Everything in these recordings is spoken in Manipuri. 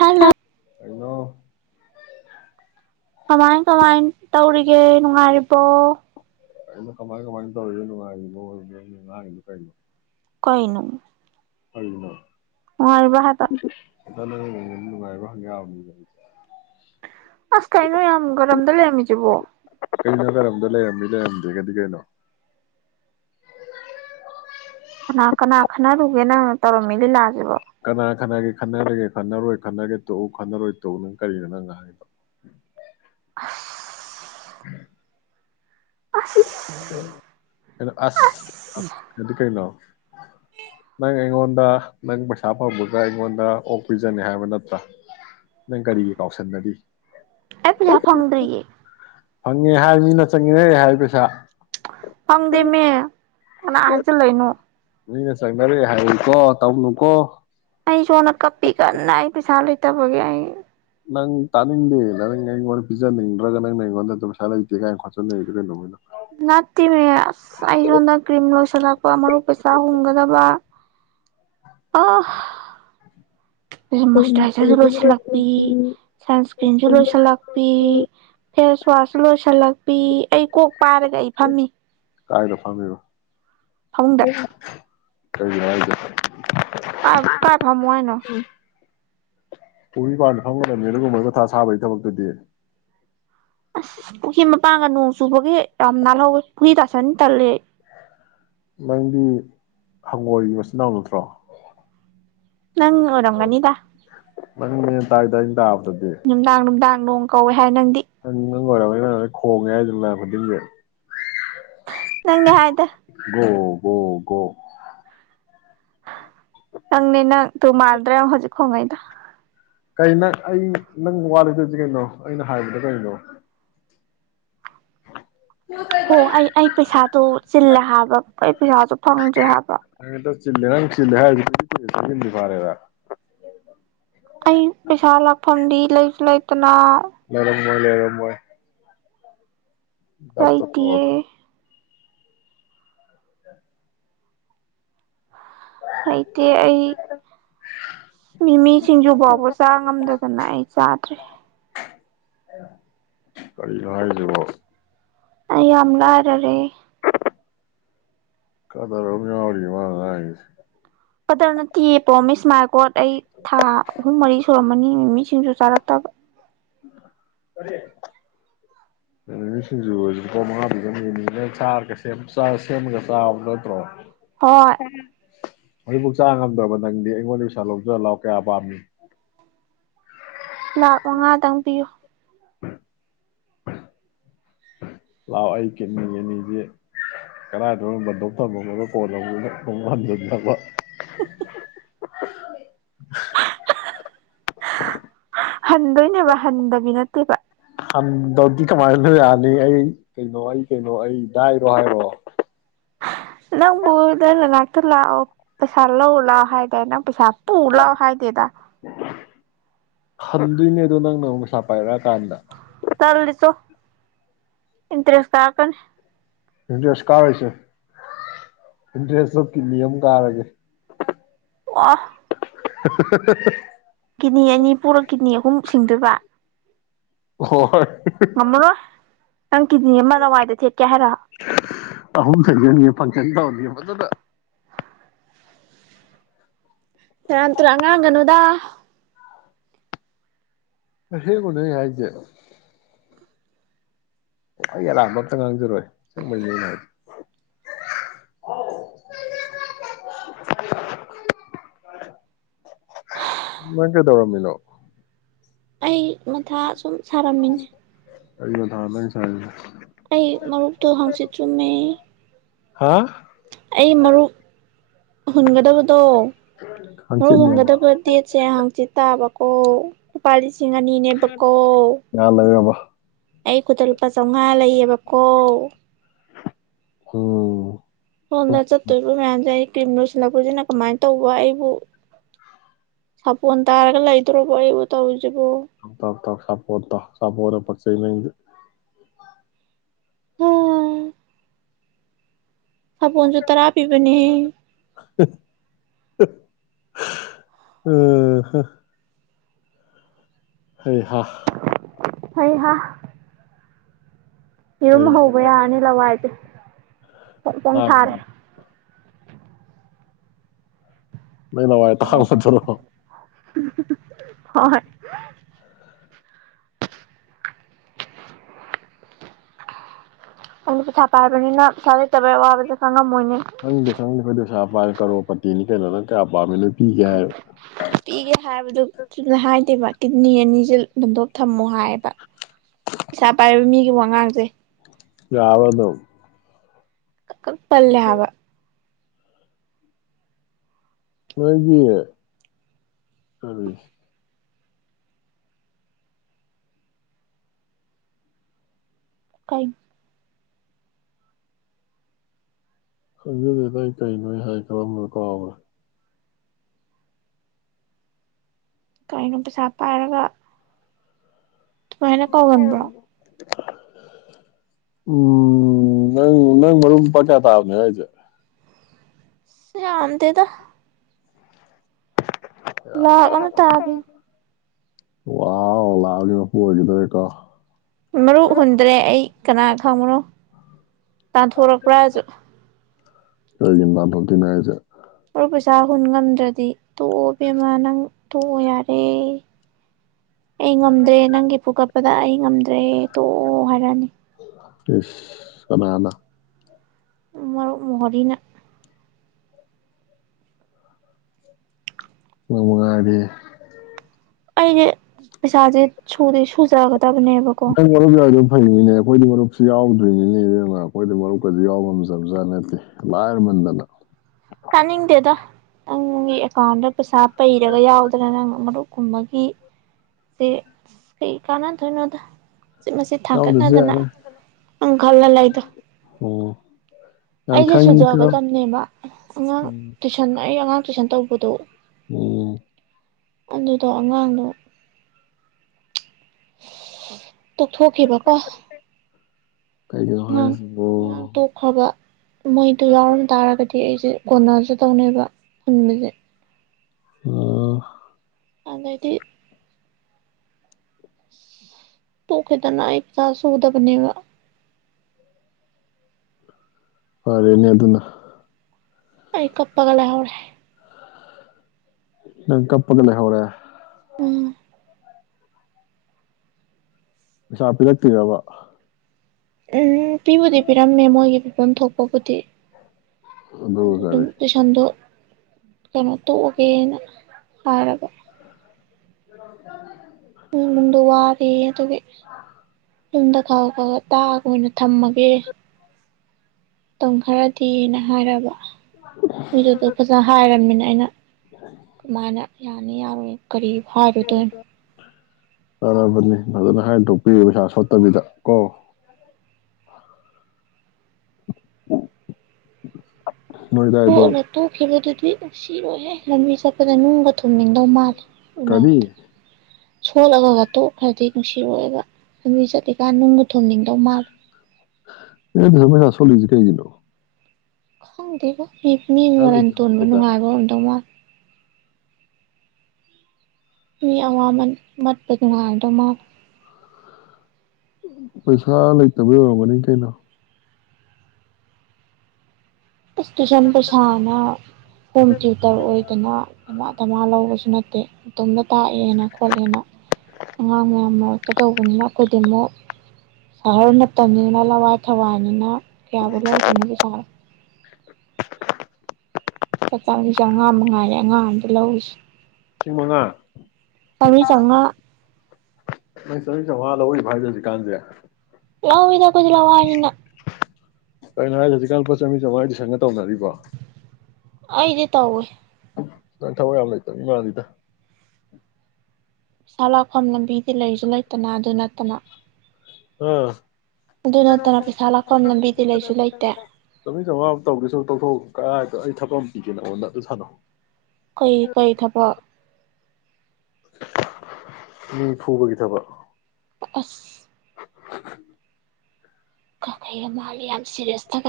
ꯍꯜꯂꯣ ꯍꯥꯂꯣ ꯀꯃꯥꯏ ꯀꯃꯥꯏ ꯇꯧꯔꯤꯒꯦ ꯅꯨꯡꯉꯥꯏꯔꯤꯕꯣ ꯑ ꯀꯃꯥꯏ ꯀ ꯃꯥꯏ ꯇꯧꯔꯤꯒꯦ ꯅꯨꯡꯉꯥꯢꯔꯤꯕ꯭ꯔꯣ ꯍꯥꯏ ꯉꯥꯡꯒꯤꯗꯣ ꯀꯩꯅꯣ ꯀꯩꯅꯣ ꯀꯩꯅꯣ ꯅꯨꯡꯉꯥꯏꯔꯤꯕ ꯍꯥꯏꯕ ꯐꯇ ꯅ ꯅꯨꯡꯉꯥꯏꯕ꯭ꯔ ꯍꯪ ꯌꯥꯕꯅꯤꯁꯦ ꯑꯁ ꯀꯩꯅꯣ ꯌꯥꯝ ꯒꯔꯝꯗ ꯂꯩꯔꯝꯃꯤꯁꯤꯕꯣ ꯀꯩꯅꯣ ꯒꯔꯃꯗ ꯂꯩꯔꯝꯃꯤ ꯂꯩꯔꯝꯗꯦꯒꯗꯤ ꯀꯩꯅꯣ ꯀꯥꯅꯥ ꯀꯅꯥ ꯈꯠꯅꯔꯨꯒꯦ ꯅꯪꯅ ꯇꯧꯔꯝꯃꯤ ꯂꯤꯂꯥꯖꯕꯨ ꯀꯅꯥ ꯈꯟꯅꯒꯦ ꯈꯟꯅꯔꯣꯢꯒꯦ ꯈꯟꯅꯔꯣꯏ ꯈꯟꯅꯒꯦ ꯇꯣꯛꯎ ꯈꯟꯅꯔꯣꯏ ꯇꯣꯛꯎ ꯀꯔꯤꯅꯣ ꯅꯪ ꯉꯡꯉꯤꯗꯣ ꯑꯁꯁꯁ ꯑꯁ ꯑꯁ ꯑꯗꯨ ꯀꯔꯤꯅꯣ ꯅꯪ ꯑꯩꯉꯣꯟꯗ ꯅꯪ ꯄꯩꯁꯥ ꯐꯪꯕꯗ ꯑꯩꯉꯣꯟꯗ ꯑꯣꯛ ꯄꯤꯖꯅꯤ ꯍꯥꯏꯕ ꯅꯠꯇ꯭ꯔꯥ ꯅꯪ ꯀꯔꯤꯒꯤ ꯀꯥꯎꯁꯟꯅꯔꯤ ꯑꯦ ꯄꯨꯖꯥ ꯐꯪꯗꯔꯤꯌꯦ ꯐꯪꯉꯦ ꯍꯥꯏ ꯃꯤꯅ ꯆꯪꯉꯤꯅꯦ ꯍꯥꯏ ꯄꯩꯁꯥ ꯐꯪꯗꯦꯃꯦ ꯀꯅꯥ ꯍꯥꯏꯖꯤꯜ ꯂꯛꯏꯅꯣ ꯃꯤꯅ ꯆꯪꯅꯔꯛꯏ ꯍꯥꯏꯌꯦꯀꯣ ꯇꯧꯅꯨꯀꯣ ꯑꯩ ꯁꯣꯟꯗ ꯀꯞꯄꯤ ꯀꯟꯅ ꯑꯩ ꯄꯩꯁꯥ ꯂꯩꯇꯕꯒꯤ ꯑꯩ ꯅꯪ ꯇꯥꯅꯤꯡꯗꯦ ꯅꯪ ꯑꯩꯉꯣꯟꯗ ꯄꯤꯖꯅꯤꯡꯗ꯭ꯔꯒ ꯅꯪ ꯅ ꯑꯩꯉꯣꯟꯗ ꯑꯗꯨꯝ ꯄꯩꯁꯥ ꯂꯩꯇꯦ ꯀꯥꯏ ꯈꯣꯠꯆ ꯂꯩ ꯀꯩꯗꯧꯕꯩꯅꯣ ꯅꯠꯇꯦꯃꯦ ꯑꯁ ꯑꯩ ꯁꯣꯝꯗ ꯀ꯭ꯔꯤꯝ ꯂꯣꯏꯁꯤꯜꯂꯛꯄ ꯃꯔꯨꯞ ꯄꯩꯁꯥ ꯑꯥ ꯑꯗꯒꯤ ꯃꯣꯁꯇꯨꯔꯥꯏꯖꯔꯁꯨ ꯂꯣꯏꯁꯤꯜꯂꯛꯄꯤ ꯁꯟꯁꯀ꯭ꯔꯤꯟꯁꯨ ꯂꯣꯏꯁꯤꯜꯂꯛꯄꯤ ꯐꯦꯁꯋꯥꯁꯁꯨ ꯂꯣꯏꯁꯤꯜꯂꯛꯄꯤ ꯑꯩ ꯀꯣꯛ ꯄꯥꯔꯒ ꯑꯩ ꯐꯝꯃꯤ ꯀꯥꯏꯗ ꯐꯝꯃꯤꯕ ꯐꯃꯨꯡꯗ ꯑꯍꯥ ꯀꯔꯤꯒꯤꯅꯣ ꯍꯥꯏꯖꯦ ꯀꯥ ꯀꯥꯢ ꯐꯝꯃꯨꯌꯥꯏꯅꯣ ꯄꯨꯈ꯭ꯔꯤ ꯃꯄꯥꯟꯗ ꯐꯝꯒꯗꯕꯅꯤ ꯑꯗꯨꯒꯨꯝꯕꯩ ꯀꯊꯥ ꯁꯥꯕꯒꯤ ꯊꯕꯛꯇꯨꯗꯤ ꯑꯁ ꯄꯨꯈ꯭ꯔꯤ ꯃꯄꯥꯡꯒ ꯅꯣꯡ ꯆꯨꯕꯒꯤ ꯌꯥꯝ ꯅꯥꯜꯍꯧꯋꯦ ꯄꯨꯈ꯭ꯔꯤ ꯇꯥꯥꯁꯟꯅꯤ ꯇꯜꯂꯦ ꯑꯩ ꯅꯪꯗꯤ ꯍꯪꯡꯉꯣꯏꯒꯤ ꯃꯆꯤꯟꯃꯅꯥꯎ ꯅꯠꯇ꯭ꯔꯣ ꯅꯪ ꯑꯣꯢꯔꯝꯒꯅꯤꯗ [unintelligible] ꯅꯨꯝꯗꯥꯡ ꯅꯨꯝꯗꯥꯡ ꯅꯣꯡ ꯀꯧꯋꯦ ꯊꯥꯏ ꯅꯪꯗꯤ ꯅꯪ ꯅꯪ ꯑꯣꯏꯣꯔꯝꯅꯤ ꯈꯣꯡꯉꯦ ꯍꯥꯏꯗꯣ ꯂꯥꯟ ꯈꯨꯗꯤꯡꯒꯤ ꯅꯪꯅꯦ ꯍꯥꯏꯗ ꯒꯣꯒꯣꯒꯣ ꯅꯪꯅꯦ ꯅꯪ ꯇꯨ ꯃꯥꯜꯗ꯭ꯔꯥ ꯌꯦꯡꯉꯣ ꯍꯧꯖꯤꯛ ꯈꯣꯡꯉꯛꯢꯗꯣ ꯀꯩꯅꯣ ꯅꯪ ꯑꯩ ꯅꯪ ꯋꯥ ꯂꯩꯊꯣꯛꯏꯁꯦ ꯀꯩꯅꯣ ꯑꯩꯅ ꯍꯥꯏꯕꯗ ꯀꯩꯅꯣ ꯍꯣ ꯑꯩ ꯑꯩ ꯄꯩꯁꯥ ꯗꯣ ꯆꯤꯜꯂꯦ ꯍꯥꯏꯕ ꯑꯩ ꯄꯩꯁꯥꯁꯨ ꯐꯪꯗ꯭ꯔꯤ ꯍꯥꯏ ꯍꯦ ꯗꯨꯠ ꯆꯤꯛꯂꯦ ꯅꯪ ꯆꯤꯜꯂꯦ ꯍꯥꯏꯔꯤꯖꯦ ꯀꯨꯢꯗꯤ ꯀꯨꯢꯔꯦ ꯆꯍꯤ ꯑꯃꯥꯗꯤ ꯐꯔꯦꯗ ꯑꯩ ꯄꯩꯁꯥ ꯂꯥꯛꯐꯝꯗꯤ ꯂꯩꯁꯨ ꯂꯩꯇꯅꯥ ꯂꯩꯔꯝꯃꯣꯏ ꯂꯩꯔꯝꯃꯣꯏ ꯇꯞ ꯇꯞ ꯋꯥꯢꯇꯤꯌꯦ ꯇꯧꯔꯒ ꯍꯩꯇꯦ ꯑꯩ ꯃꯤꯃꯤ ꯁꯤꯡꯖꯨ ꯐꯥꯎꯕ ꯆꯥ ꯉꯝꯗꯥꯗꯅ ꯑꯩ ꯆꯥꯗ꯭ꯔꯦ ꯀꯔꯤꯅꯣ ꯍꯥꯢꯁꯤꯕꯣ ꯑꯩ ꯌꯥꯝ ꯂꯥꯢꯔꯔꯦ ꯀꯥꯗ꯭ꯔ ꯑꯃꯥ ꯌꯥꯎꯔꯤꯌꯦ ꯃꯅꯤ ꯉꯥꯡꯉꯤꯁꯦ ꯀꯥꯗ꯭ꯔ ꯅꯠꯇꯤꯌꯦ ꯄ꯭ꯔꯣꯃꯤꯁ ꯃꯥꯏꯒꯣꯠ ꯑꯩ ꯊꯥ ꯑꯍꯨꯝ ꯃꯔꯤ ꯁꯨꯔꯝꯃꯅꯤ ꯃꯤꯃꯤꯁꯤꯡꯖꯨ ꯆꯥꯔꯛꯇꯕ ꯀꯔꯤ ꯀꯩꯅꯣ ꯃꯤꯃꯤ ꯁꯤꯡꯖꯨꯖꯤꯕꯣ ꯂꯨꯄꯥ ꯃꯉꯥ ꯄꯤꯕ ꯃꯤꯃꯤ ꯑꯃꯥ ꯂꯩꯔ ꯆꯔꯥꯒ ꯁꯦꯝꯃꯒ ꯆꯥꯕꯗꯣ ꯅꯠꯇ꯭ꯔꯣ ꯍꯣꯏ ꯎꯝ ꯑꯗꯨꯐꯥꯎ ꯆꯥ ꯉꯝꯗ꯭ꯔꯕ ꯅꯪꯗꯤ ꯑꯩꯉꯣꯟꯗꯒꯤ ꯄꯩꯁꯥ ꯂꯧꯖꯧ ꯂꯥꯎ ꯀꯌꯥ ꯄꯥꯝꯃꯤ ꯂꯥꯛ ꯃꯉꯥꯗꯪ ꯄꯤꯌꯨ ꯂꯥꯛꯑꯣ ꯑꯩ ꯀꯤꯇꯅꯤ ꯑꯅꯤꯁꯤ ꯀꯗꯥꯏꯗꯅꯣ ꯕꯟꯗꯣꯞ ꯊꯃꯨꯔꯒ ꯀꯣꯟꯅꯃꯨꯛ ꯄꯥꯟꯖꯤꯟꯅꯕ [unintelligible] [unintelligible] ꯍꯟꯗꯣꯏꯅꯦꯕ ꯍꯟꯗꯕꯤ ꯅꯠꯇꯦꯕ ꯍꯟꯗꯗꯤ ꯀꯃꯥꯏꯅ ꯌꯥꯅꯤ ꯑꯩ ꯀꯩꯅꯣ ꯑꯩ ꯀꯩꯅꯣ ꯑꯩ ꯗꯥꯏꯔꯣ ꯍꯥꯏꯔꯣ ꯅꯪꯕꯨ ꯅꯪ ꯅꯅꯥꯛ ꯇ ꯂꯥꯛꯑꯣ ꯄꯩꯁꯥ ꯂꯧ ꯂꯥꯎꯑꯣ ꯍꯥꯏꯗꯥꯏ ꯅꯪ ꯄꯩꯁꯥ ꯄꯨ ꯂꯥꯎꯑꯣ ꯍꯥꯏ ꯍꯥꯏꯗꯦꯗ ꯍꯟꯗꯣꯏꯅꯦ ꯑꯗꯨ ꯅꯪꯅ ꯃꯩꯛ ꯄꯩꯁꯥꯄꯥꯏꯔ ꯇꯂꯤꯆꯣ [inaudible] ꯏꯟꯇꯔꯦꯁ ꯀꯥꯔꯣꯏꯁꯦ ꯏꯟꯇꯔꯦꯁꯇꯣ ꯀꯤꯗꯅꯤ ꯑꯃꯥ ꯀꯥꯔꯒꯦ ꯋꯥ ꯍꯍꯦꯍꯦ ꯀꯤꯠꯅꯤ ꯑꯅꯤ ꯄꯨꯔ ꯀꯤꯠꯅꯤ ꯑꯍꯨꯝ ꯁꯤꯡꯗꯣꯏꯕ ꯍꯣ ꯍꯣꯏ ꯉꯝꯃꯥꯔꯣꯏ ꯅꯪ ꯀꯤꯗꯅꯦ ꯑꯃ ꯂꯋꯥꯏꯗ ꯊꯦꯠꯀꯦ ꯍꯥꯏꯔꯣ ꯑꯍꯨꯝ ꯂꯩꯒꯅꯤ ꯐꯪꯁꯟ [unintelligible] ꯁꯦꯔꯥꯟ ꯇꯨꯔꯥꯟ ꯉꯥꯡꯒꯅꯨꯗ ꯑꯁꯦꯡꯕꯅꯦ ꯑꯩ ꯍꯥꯏꯁꯦ ꯑꯩ ꯑꯔꯥꯟꯕ ꯑꯝꯇ ꯉꯥꯡꯖꯔꯣꯏ ꯁꯦꯡꯕꯅꯦ ꯍ ꯅꯪ ꯀꯩꯗꯧꯔꯝꯃꯤꯅꯣ ꯑꯩ ꯃꯊꯥ ꯁꯨꯝ ꯁꯥꯔꯝꯃꯤꯅꯤ ꯑꯩꯅ ꯅꯍꯥꯟ ꯂꯩꯕꯔꯥ ꯌꯦ ꯑꯩ ꯃꯔꯨꯞꯇꯨ ꯍꯥꯡꯆꯤꯠ ꯆꯨꯝꯃꯦ ꯍꯥ ꯑꯩ ꯃꯔꯨꯞ ꯍꯨꯟꯒꯗꯕ ꯗꯣ ꯃꯔꯨꯞ ꯍꯪꯆꯤꯠ ꯂꯦꯟꯕ ꯍꯨꯟꯒꯗꯕ ꯗꯦꯠꯁꯦ ꯍꯥꯡꯆꯤꯠ ꯇꯥꯕ ꯑꯣ ꯄꯥꯔꯤ ꯂꯤꯁꯤꯡ ꯑꯅꯤꯅꯦꯕꯀꯣ ꯉꯍꯥꯛ ꯂꯩꯔꯕ ꯑꯩ ꯈꯨꯠꯇ ꯂꯨꯄꯥ ꯆꯥꯝꯃꯉꯥ ꯂꯩꯌꯦꯕꯀꯣ ꯎꯝ ꯁꯣꯝꯗ ꯆꯠꯇꯣꯏꯕ ꯃꯌꯥꯝꯖꯦ ꯑꯩ ꯀ꯭ꯔꯤꯝ ꯂꯣꯏꯁꯤꯜꯂꯛꯄꯁꯤꯅ ꯀꯃꯥꯏꯅ ꯇꯧꯕ ꯑꯩꯕꯨ ꯁꯥꯄꯣꯟ ꯇꯥꯔꯒ ꯂꯩꯗ꯭ꯔꯣꯕꯣ ꯑꯩꯕꯨ ꯇꯧꯔꯤ ꯇꯥꯎ ꯇꯥꯎ ꯇꯥꯎ ꯁꯄꯣꯟ ꯇꯥꯎ ꯁꯄꯣꯟꯅ ꯐꯩ ꯆꯩ ꯂꯦꯡꯗꯦ ꯁꯥꯄꯣꯟꯁꯨ ꯇꯔꯥ ꯄꯤꯕꯅꯦ [inaudible] ꯑꯥ ꯍ ꯍꯩ ꯍꯥ ꯍꯩ ꯍꯥ ꯌꯦꯔꯨꯝ ꯀꯔꯤ ꯍꯧꯕ ꯌꯥꯔꯅꯤ ꯑꯇꯥꯡꯕꯗꯣ ꯂꯋꯥꯏꯁꯦ ꯐꯣꯡ ꯐꯣꯡ ꯁꯥꯔꯦ ꯅꯪ ꯂꯋꯥꯏ ꯇꯥꯡꯕꯗꯨꯔꯣ [inaudible] ꯍꯣꯏ ꯁꯣꯝꯗꯤ ꯄꯩꯁꯥ ꯄꯥꯏꯕꯅꯤꯅ ꯄꯩꯁꯥ ꯂꯩꯇꯕꯩ ꯑꯋꯥꯕꯁꯦ ꯈꯪꯉꯝ ꯆꯪꯗꯦ ꯆꯪ ꯑꯈꯣꯏ ꯄꯩꯁꯥ ꯄꯥꯏ ꯀꯔꯣ ꯄꯇꯤꯅꯤ ꯀꯩꯅꯣ ꯅꯪ ꯀꯌꯥ ꯄꯥꯝꯃꯤ [inaudible] ꯄꯤꯒꯦ ꯍꯥꯏꯕꯗꯨ ꯆꯨꯝꯅ ꯍꯥꯏꯗꯦꯕ ꯀꯤꯠꯅꯤ ꯑꯅꯤꯁꯦ ꯕꯟꯗꯣꯛ ꯊꯝꯃꯣ ꯍꯥꯏꯌꯦꯕ ꯄꯩꯁꯥ ꯄꯥꯏꯕ ꯃꯤꯒꯤ ꯋꯉꯥꯡꯁꯦ ꯌꯥꯕ꯭ꯔ ꯗꯨꯝ ꯑ ꯀꯪ ꯇꯜꯂꯦ ꯍꯥꯏꯕ ꯅꯣꯏꯒꯤ ꯑꯁ ꯀꯩꯝ ꯈꯪꯖꯗꯦꯗ ꯑꯩ ꯀꯩꯅꯣ ꯑꯩ ꯍꯥꯏ ꯈꯜꯂꯝꯕꯗꯣ ꯀꯥꯎꯒ꯭ꯔꯦ ꯀꯩꯅꯣ ꯄꯩꯁꯥ ꯄꯥꯏꯔꯒ ꯗꯨꯃꯥꯏꯅ ꯀꯥꯎꯒꯟꯕ꯭ꯔꯣ [inaudible] ꯎꯝ ꯅꯪ ꯅꯪ ꯃꯔꯨꯞ ꯂꯨꯄꯥ ꯀꯌꯥ ꯇꯕꯅꯣ ꯌꯥꯎꯖꯦ ꯌꯥꯝꯗꯦꯗ ꯂꯥꯛ ꯑꯃꯥ ꯑꯃ ꯇꯥꯕꯤꯅꯤ ꯇꯥꯕ ꯋꯥꯎ ꯂꯥꯛ ꯑꯃꯒꯤ ꯃꯄꯨ ꯑꯣꯏꯒꯤꯗꯧꯔꯦꯀꯣ ꯃꯔꯨꯞ ꯍꯨꯟꯗ꯭ꯔꯦ ꯑꯩ ꯀꯅꯥ ꯈꯪꯕꯅꯣ ꯇꯥꯟꯊꯣꯔꯛꯄ꯭ꯔꯥꯁꯨ ꯑꯗꯨꯗꯤ [unintelligible] ꯃꯔꯨꯞ ꯄꯩꯁꯥ ꯍꯨꯟ ꯉꯝꯗ꯭ꯔꯗꯤ ꯇꯣꯛꯑꯣ ꯕꯦꯝꯃ ꯅꯪ ꯇꯣꯛꯑꯣ ꯌꯥꯔꯦ ꯑꯩ ꯉꯝꯗ꯭ꯔꯦ ꯅꯪꯒꯤ ꯐꯨꯀꯠꯄꯗ ꯑꯩ ꯉꯝꯗ꯭ꯔꯦ ꯇꯣꯛꯑꯣ ꯍꯥꯏꯔꯛꯑꯅꯤ ꯏꯁ ꯀꯅꯥꯅ ꯃꯔꯨꯞ ꯃꯣꯍꯣꯔꯤꯅ ꯅꯨꯡꯉꯥꯏꯔꯦ ꯑꯩꯅꯦ ꯄꯩꯁꯥꯁꯦ ꯁꯨꯗꯤ ꯁꯨꯖꯔꯣ [unintelligible] ꯐꯩꯅꯤꯅꯦ ꯑꯩꯈꯣꯏꯗꯤ ꯃꯔꯨꯞꯁꯨ ꯌꯥꯎꯗ꯭ꯔꯤꯅꯤꯅꯦ ꯏꯕꯦꯝꯃ ꯑꯩꯈꯣꯏꯗ ꯃꯔꯨꯞꯀꯖꯦ ꯌꯥꯎꯕ ꯉꯝꯖꯕ ꯆꯥꯠ ꯅꯠꯇꯦ ꯂꯥꯏꯔꯃꯟꯗꯅ ꯇꯥꯅꯤꯡꯗꯦꯗ ꯅꯪꯪꯒꯤ ꯑꯦꯀꯥꯎꯟꯗ ꯄꯩꯁꯥ ꯄꯩꯔꯒ ꯌꯥꯎꯗꯅ ꯅꯪꯅ ꯃꯔꯨꯞ ꯀꯨꯝꯕꯒꯤ ꯁꯦ ꯑꯁ ꯀꯩ ꯀꯥꯟꯅꯗꯣꯏꯅꯣꯗ ꯆꯤꯠ ꯃꯆꯤꯠ ꯌꯥꯎꯗ꯭ꯔꯁꯨ ꯊꯥꯡꯒꯠꯅꯗꯅ ꯌꯥꯔꯦ ꯅꯪ ꯈꯜꯂ ꯂꯩꯗꯣ ꯎꯝ ꯌꯥꯝ ꯑꯩꯁꯦ ꯈꯪꯉꯤꯀꯣ ꯁꯨꯖꯒꯗꯝꯅꯦꯕ ꯑꯉꯥꯡ ꯎꯝ ꯇꯨꯏꯁꯟ ꯑꯩ ꯑꯉꯥꯡ ꯇꯨꯏꯁꯟ ꯇꯧꯕꯗꯣ ꯎꯝ ꯑꯗꯨꯗꯣ ꯑꯉꯥꯡꯗꯣ [inaudible] ꯇꯣꯛꯊꯣꯛꯈꯤꯕꯀꯣ ꯀꯩꯒꯤꯅꯣ ꯑꯉꯥꯡ ꯍꯥꯏꯁꯤꯕꯣ ꯑꯉꯥꯡ ꯇꯣꯛꯈ꯭ꯔꯕ ꯃꯣꯏꯗꯣ ꯌꯥꯎꯔꯝ ꯇꯥꯔꯒꯗꯤ ꯑꯩꯁꯦ ꯀꯣꯟꯅꯖ ꯇꯧꯅꯦꯕ ꯎꯕꯖ ꯑꯥ ꯑꯗꯩꯗꯤ ꯇꯣꯛꯀꯦꯗꯅ ꯑꯩ ꯄꯩꯁꯥ ꯁꯨꯗꯕꯅꯦꯕ ꯐꯔꯦꯅꯦ ꯑꯗꯨꯅ ꯑꯩ ꯀꯞꯄꯒ ꯂꯩꯍꯧꯔꯦ ꯅꯪ ꯀꯞꯄꯒ ꯂꯩꯍꯧꯔꯦ ꯎꯝ ꯄꯩꯁꯥ ꯄꯤꯔꯛꯇ꯭ꯔꯤꯔꯕ ꯑꯦ ꯄꯤꯕꯨꯗꯤ ꯄꯤꯔꯝꯃꯦ ꯃꯣꯏꯒꯤ ꯄꯝ ꯊꯣꯛꯄꯕꯨꯗꯤ ꯑꯗꯨꯒ ꯑꯗꯨꯗꯨꯝ ꯀꯔꯤ ꯇꯨꯏꯁꯟꯗꯣ ꯀꯩꯅꯣ ꯇꯣꯛꯑꯒꯦꯅ ꯍꯥꯏꯔꯕ [unintelligible] ꯃꯣꯏ ꯏꯃꯨꯡꯗꯣ ꯋꯥꯔꯦꯌꯦ ꯑꯗꯨꯒꯤ ꯌꯨꯝꯗ ꯈꯥꯒꯛ ꯈꯥꯒꯛ ꯇꯥꯛꯑꯒ ꯑꯣꯏꯅ ꯊꯝꯃꯒꯦ ꯃꯇꯝ ꯈꯔꯗꯤꯅ ꯍꯥꯏꯔꯕ ꯃꯤꯗꯨ ꯑꯗꯨ ꯐꯖꯅ ꯍꯥꯏꯔꯝꯅꯤꯅ ꯑꯩꯅ ꯀꯃꯥꯏꯅ ꯌꯥꯅꯤ ꯌꯥꯔꯣꯏ ꯀꯔꯤ ꯍꯥꯏꯔꯤꯒꯦ ꯐꯔꯕꯅꯤ ꯐꯖꯅ ꯍꯥꯏꯅ ꯊꯣꯛꯄꯤꯔꯤ ꯄꯩꯁꯥ ꯁꯣꯠꯇꯕꯤꯗ ꯀꯣ [inaudible] ꯑꯗꯥꯏꯗꯣ ꯇꯣꯛꯑꯣꯅ ꯇꯣꯛꯈꯤꯕꯗꯨꯗꯤ ꯃꯤꯠꯅ ꯁꯤꯔꯣ ꯍꯦ ꯂꯝꯕꯤ ꯆꯠꯄꯗ ꯅꯨꯡꯒ ꯇꯨꯝꯅꯤꯡꯗꯧ ꯃꯥꯟꯂꯦ ꯎꯅ ꯀꯔꯤ ꯁꯣꯠꯂꯒ ꯇꯣꯛ ꯈꯔꯗꯤ ꯅꯨꯡꯁꯤꯔꯣꯏ ꯑꯕ ꯂꯝꯃꯤ ꯆꯠꯂꯤꯀꯥꯟ ꯅꯨꯡꯅ ꯊꯦꯝꯅꯤꯡꯗꯧ ꯃꯥꯜꯂꯦ ꯑꯀꯣꯟꯕꯩꯖꯦ ꯀꯩꯒꯤꯅꯣ ꯈꯪꯗꯦ ꯃꯤ ꯃꯤ ꯄꯩꯁꯥ ꯃꯔꯜ ꯂꯩꯇꯕ ꯇꯣꯟꯕ ꯍꯧꯖꯤꯛꯀꯥꯟ. ꯅꯨꯡꯉꯥꯏꯕ ꯉꯝꯗꯧ ꯃꯥꯟ ꯃꯤ ꯑꯋꯥꯃꯟ ꯅꯠꯇꯦ [unintelligible] ꯄꯩꯁꯥ ꯂꯩꯇꯕꯒꯤ ꯑꯣꯏꯔꯝꯒꯅꯤ ꯀꯩꯅꯣ ꯑꯁ ꯇꯨꯏꯁꯟ ꯄꯩꯁꯥꯅ ꯍꯣꯝ ꯊꯤꯇꯔ ꯑꯣꯏꯗꯅ ꯗꯃꯥ ꯗꯃꯥ ꯂꯧꯕꯖ ꯅꯠꯇꯦ ꯇꯣꯟꯗ ꯇꯥꯛ ꯑꯦꯅ ꯈꯜꯂꯦ ꯃꯥ ꯑꯉꯥꯡ ꯃꯌꯥꯝ ꯃꯔꯛꯇ ꯇꯧꯕꯅꯤꯅ ꯈꯨꯗꯤꯃꯨꯛ ꯁꯍꯔ ꯅꯠꯇꯕꯅꯤꯅ ꯂꯋꯥꯏ ꯊꯋꯥꯏꯅꯤꯅ ꯀꯌꯥꯕꯨ ꯂꯥꯛꯇꯣꯏꯅꯣ ꯄꯩꯁꯥ [inaudible] ꯂꯧꯔꯤꯁꯦ ꯂꯤꯁꯤꯡ ꯃꯉꯥ ꯆꯥꯝꯃ꯭ꯔꯤ ꯆꯧꯉꯥ ꯂꯨꯄꯥ ꯆꯥꯝꯃ꯭ꯔꯤ ꯆꯧꯉꯥ ꯂꯧꯔꯤꯕꯣ ꯍꯥꯏꯁꯦ ꯍꯧꯖꯤꯛ ꯀꯥꯟꯁꯦ ꯂꯧꯏꯗ ꯑꯩ ꯈꯣꯏꯗꯤ ꯂꯋꯥꯏꯅꯤꯅ ꯀꯩꯅꯣ ꯍꯥꯏꯁꯤꯕꯣ ꯍꯧꯖꯤꯛꯀꯥꯟ ꯂꯨꯄꯥ ꯆꯥꯝꯃ꯭ꯔꯤ ꯆꯥꯝꯃꯉꯥꯗ ꯇꯨꯏꯁꯟꯒ ꯇꯧꯅꯔꯤꯕ ꯑꯩꯗꯤ ꯇꯧꯏ ꯅꯪ ꯊꯕꯛ ꯌꯥꯝ ꯂꯩꯇꯕ ꯃꯤꯃꯥꯜꯂꯤꯗ ꯄꯩꯁꯥ ꯂꯥꯛꯐꯝ ꯂꯝꯕꯤ ꯗꯤ ꯂꯩꯁꯨ ꯂꯩꯇꯅ ꯑꯗꯨ ꯅꯠꯇꯅ ꯑꯥ ꯑꯗꯨ ꯅꯠꯇꯅ ꯄꯩꯁꯥ ꯂꯥꯛꯐꯝ ꯂꯝꯕꯤꯗꯤ ꯂꯩꯁꯨ ꯂꯩꯇꯦ ꯆꯝꯃꯤ ꯆꯧꯉꯥ ꯇꯧꯗꯣꯏ ꯁꯔꯨꯛ ꯇꯣꯛꯊꯣꯛꯎ ꯀꯥꯏꯗꯣ ꯑꯩ ꯊꯛ ꯑꯃ ꯄꯤꯒꯦ ꯅꯉꯣꯟꯗ ꯑꯗꯨ ꯁꯥꯟꯅꯣ ꯀꯩ ꯀꯩ ꯊꯕꯛ ꯃꯤ ꯐꯨꯕꯒꯤ ꯊꯕꯛ ꯑꯁ [inaudible] [inaudible]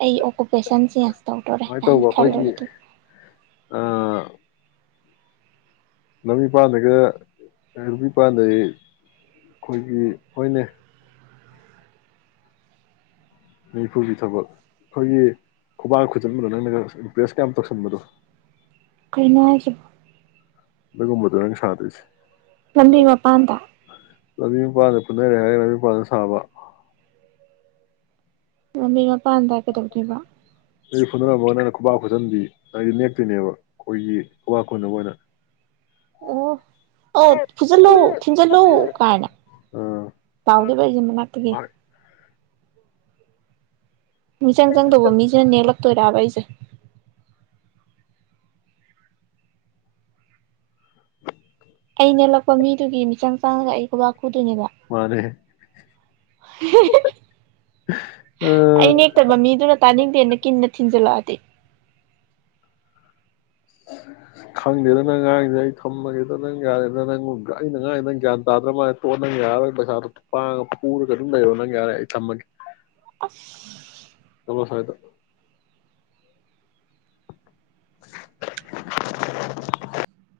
ꯑꯩ ꯑꯣꯀꯨꯄꯦꯁꯟ ꯆꯦꯟꯖ ꯇꯧꯗꯣꯔꯦ ꯁꯨꯃꯥꯏꯅ ꯀꯥꯏꯅ ꯇꯧꯕ ꯑꯩꯈꯣꯏꯒꯤ ꯈꯜꯂꯨꯔꯒ ꯑꯥ ꯂꯝꯕꯤ ꯄꯥꯟꯒ ꯑꯩꯈꯣꯏꯒꯤ ꯍꯣꯏꯅꯦ ꯅꯤꯐꯨꯒꯤ ꯊꯕꯛ ꯑꯩꯈꯣꯏꯒꯤ ꯈꯨꯕꯥꯀ ꯈꯨꯖꯤꯟꯕꯗꯣ ꯅꯪꯅꯒ ꯏꯞꯄꯦꯔꯁ ꯀ ꯌꯥꯝ ꯇꯧꯁꯟꯕꯗꯣ ꯀꯔꯤꯅꯣ ꯍꯥꯏꯁꯨ ꯅꯒꯨꯝꯕ ꯗꯅꯦ ꯁꯥꯗꯣꯏꯁꯦ ꯂꯝꯕꯤ ꯃꯄꯥꯟꯗ ꯂꯝꯕꯤ ꯃꯄꯥꯟꯗ ꯄꯨꯟꯅꯔꯦ ꯍꯥꯏꯔꯒ ꯂꯝꯕꯤ ꯃꯄꯥꯟꯗ ꯁꯥꯕ ꯂꯝꯕꯤ ꯃꯄꯥꯟꯗ ꯀꯩꯗꯧꯗꯣꯏꯔꯤꯕ ꯃꯤ ꯐꯨꯗꯔꯝꯃꯒ ꯅꯪꯅ ꯈꯨꯕꯥꯛ ꯈꯨꯖꯟꯕꯤ ꯅꯦꯛꯇꯣꯏꯅꯦꯕ ꯑꯩꯈꯣꯏꯒꯤ ꯈꯨꯕꯥꯛ ꯈꯨꯅꯕ ꯑꯣꯏꯅ ꯑꯣ ꯑ ꯐꯨꯖꯤꯜꯂꯨ ꯊꯤꯟꯖꯤꯜꯂꯨ ꯀꯥꯏꯅ ꯑꯥ ꯄꯥꯎꯗꯤ ꯂꯣꯢ ꯂꯩ ꯃꯅꯥꯛꯇꯒꯤ ꯍꯣꯏ ꯃꯤꯆꯪ ꯆꯪꯗꯧꯕ ꯃꯤꯁꯤꯅ ꯅꯦꯛꯂꯛꯇꯣꯏꯔꯛꯑꯕ ꯑꯩꯁꯦ [inaudible] ꯑꯩꯅ ꯅꯦꯛꯂꯛꯄ ꯃꯤꯗꯨꯒꯤ ꯃꯤꯆꯪ ꯆꯪꯉꯒ ꯑꯩ ꯈꯨꯕꯥꯛ ꯐꯨꯗꯣꯏꯅꯦꯕ ꯃꯥꯅꯦ ꯑꯩ ꯑꯥ ꯅꯦꯛꯇꯕ ꯃꯤꯗꯨꯅ ꯇꯥꯅꯤꯡ ꯇꯦꯅ ꯀꯤꯟꯅ ꯊꯤꯟꯖꯂꯛꯑꯗꯤ ꯈꯪꯗꯦꯗ ꯅꯪ ꯉꯥꯡꯉꯤꯗꯣ ꯑꯩ ꯊꯝꯃꯒꯦꯗ ꯅꯪ ꯌꯥꯔꯦꯗ ꯅꯪ ꯑꯩꯅ ꯉꯥꯡꯉꯤ ꯅꯪ ꯒ꯭ꯌꯥꯟ ꯇꯥꯗ꯭ꯔ ꯃꯥꯜꯂꯦ ꯇꯣ ꯅꯪ ꯌꯥꯔꯔꯣꯏ ꯄꯩꯁꯥꯗꯣ ꯄꯥꯡꯉꯒ ꯄꯨꯔꯒ ꯑꯗꯨꯝ ꯂꯩꯔꯣ ꯅꯪ ꯌꯥꯔꯦ ꯑꯩ ꯊꯝꯃꯒꯦ ꯑꯁ ꯑꯁ ꯍꯥꯏꯗꯣ [unintelligible]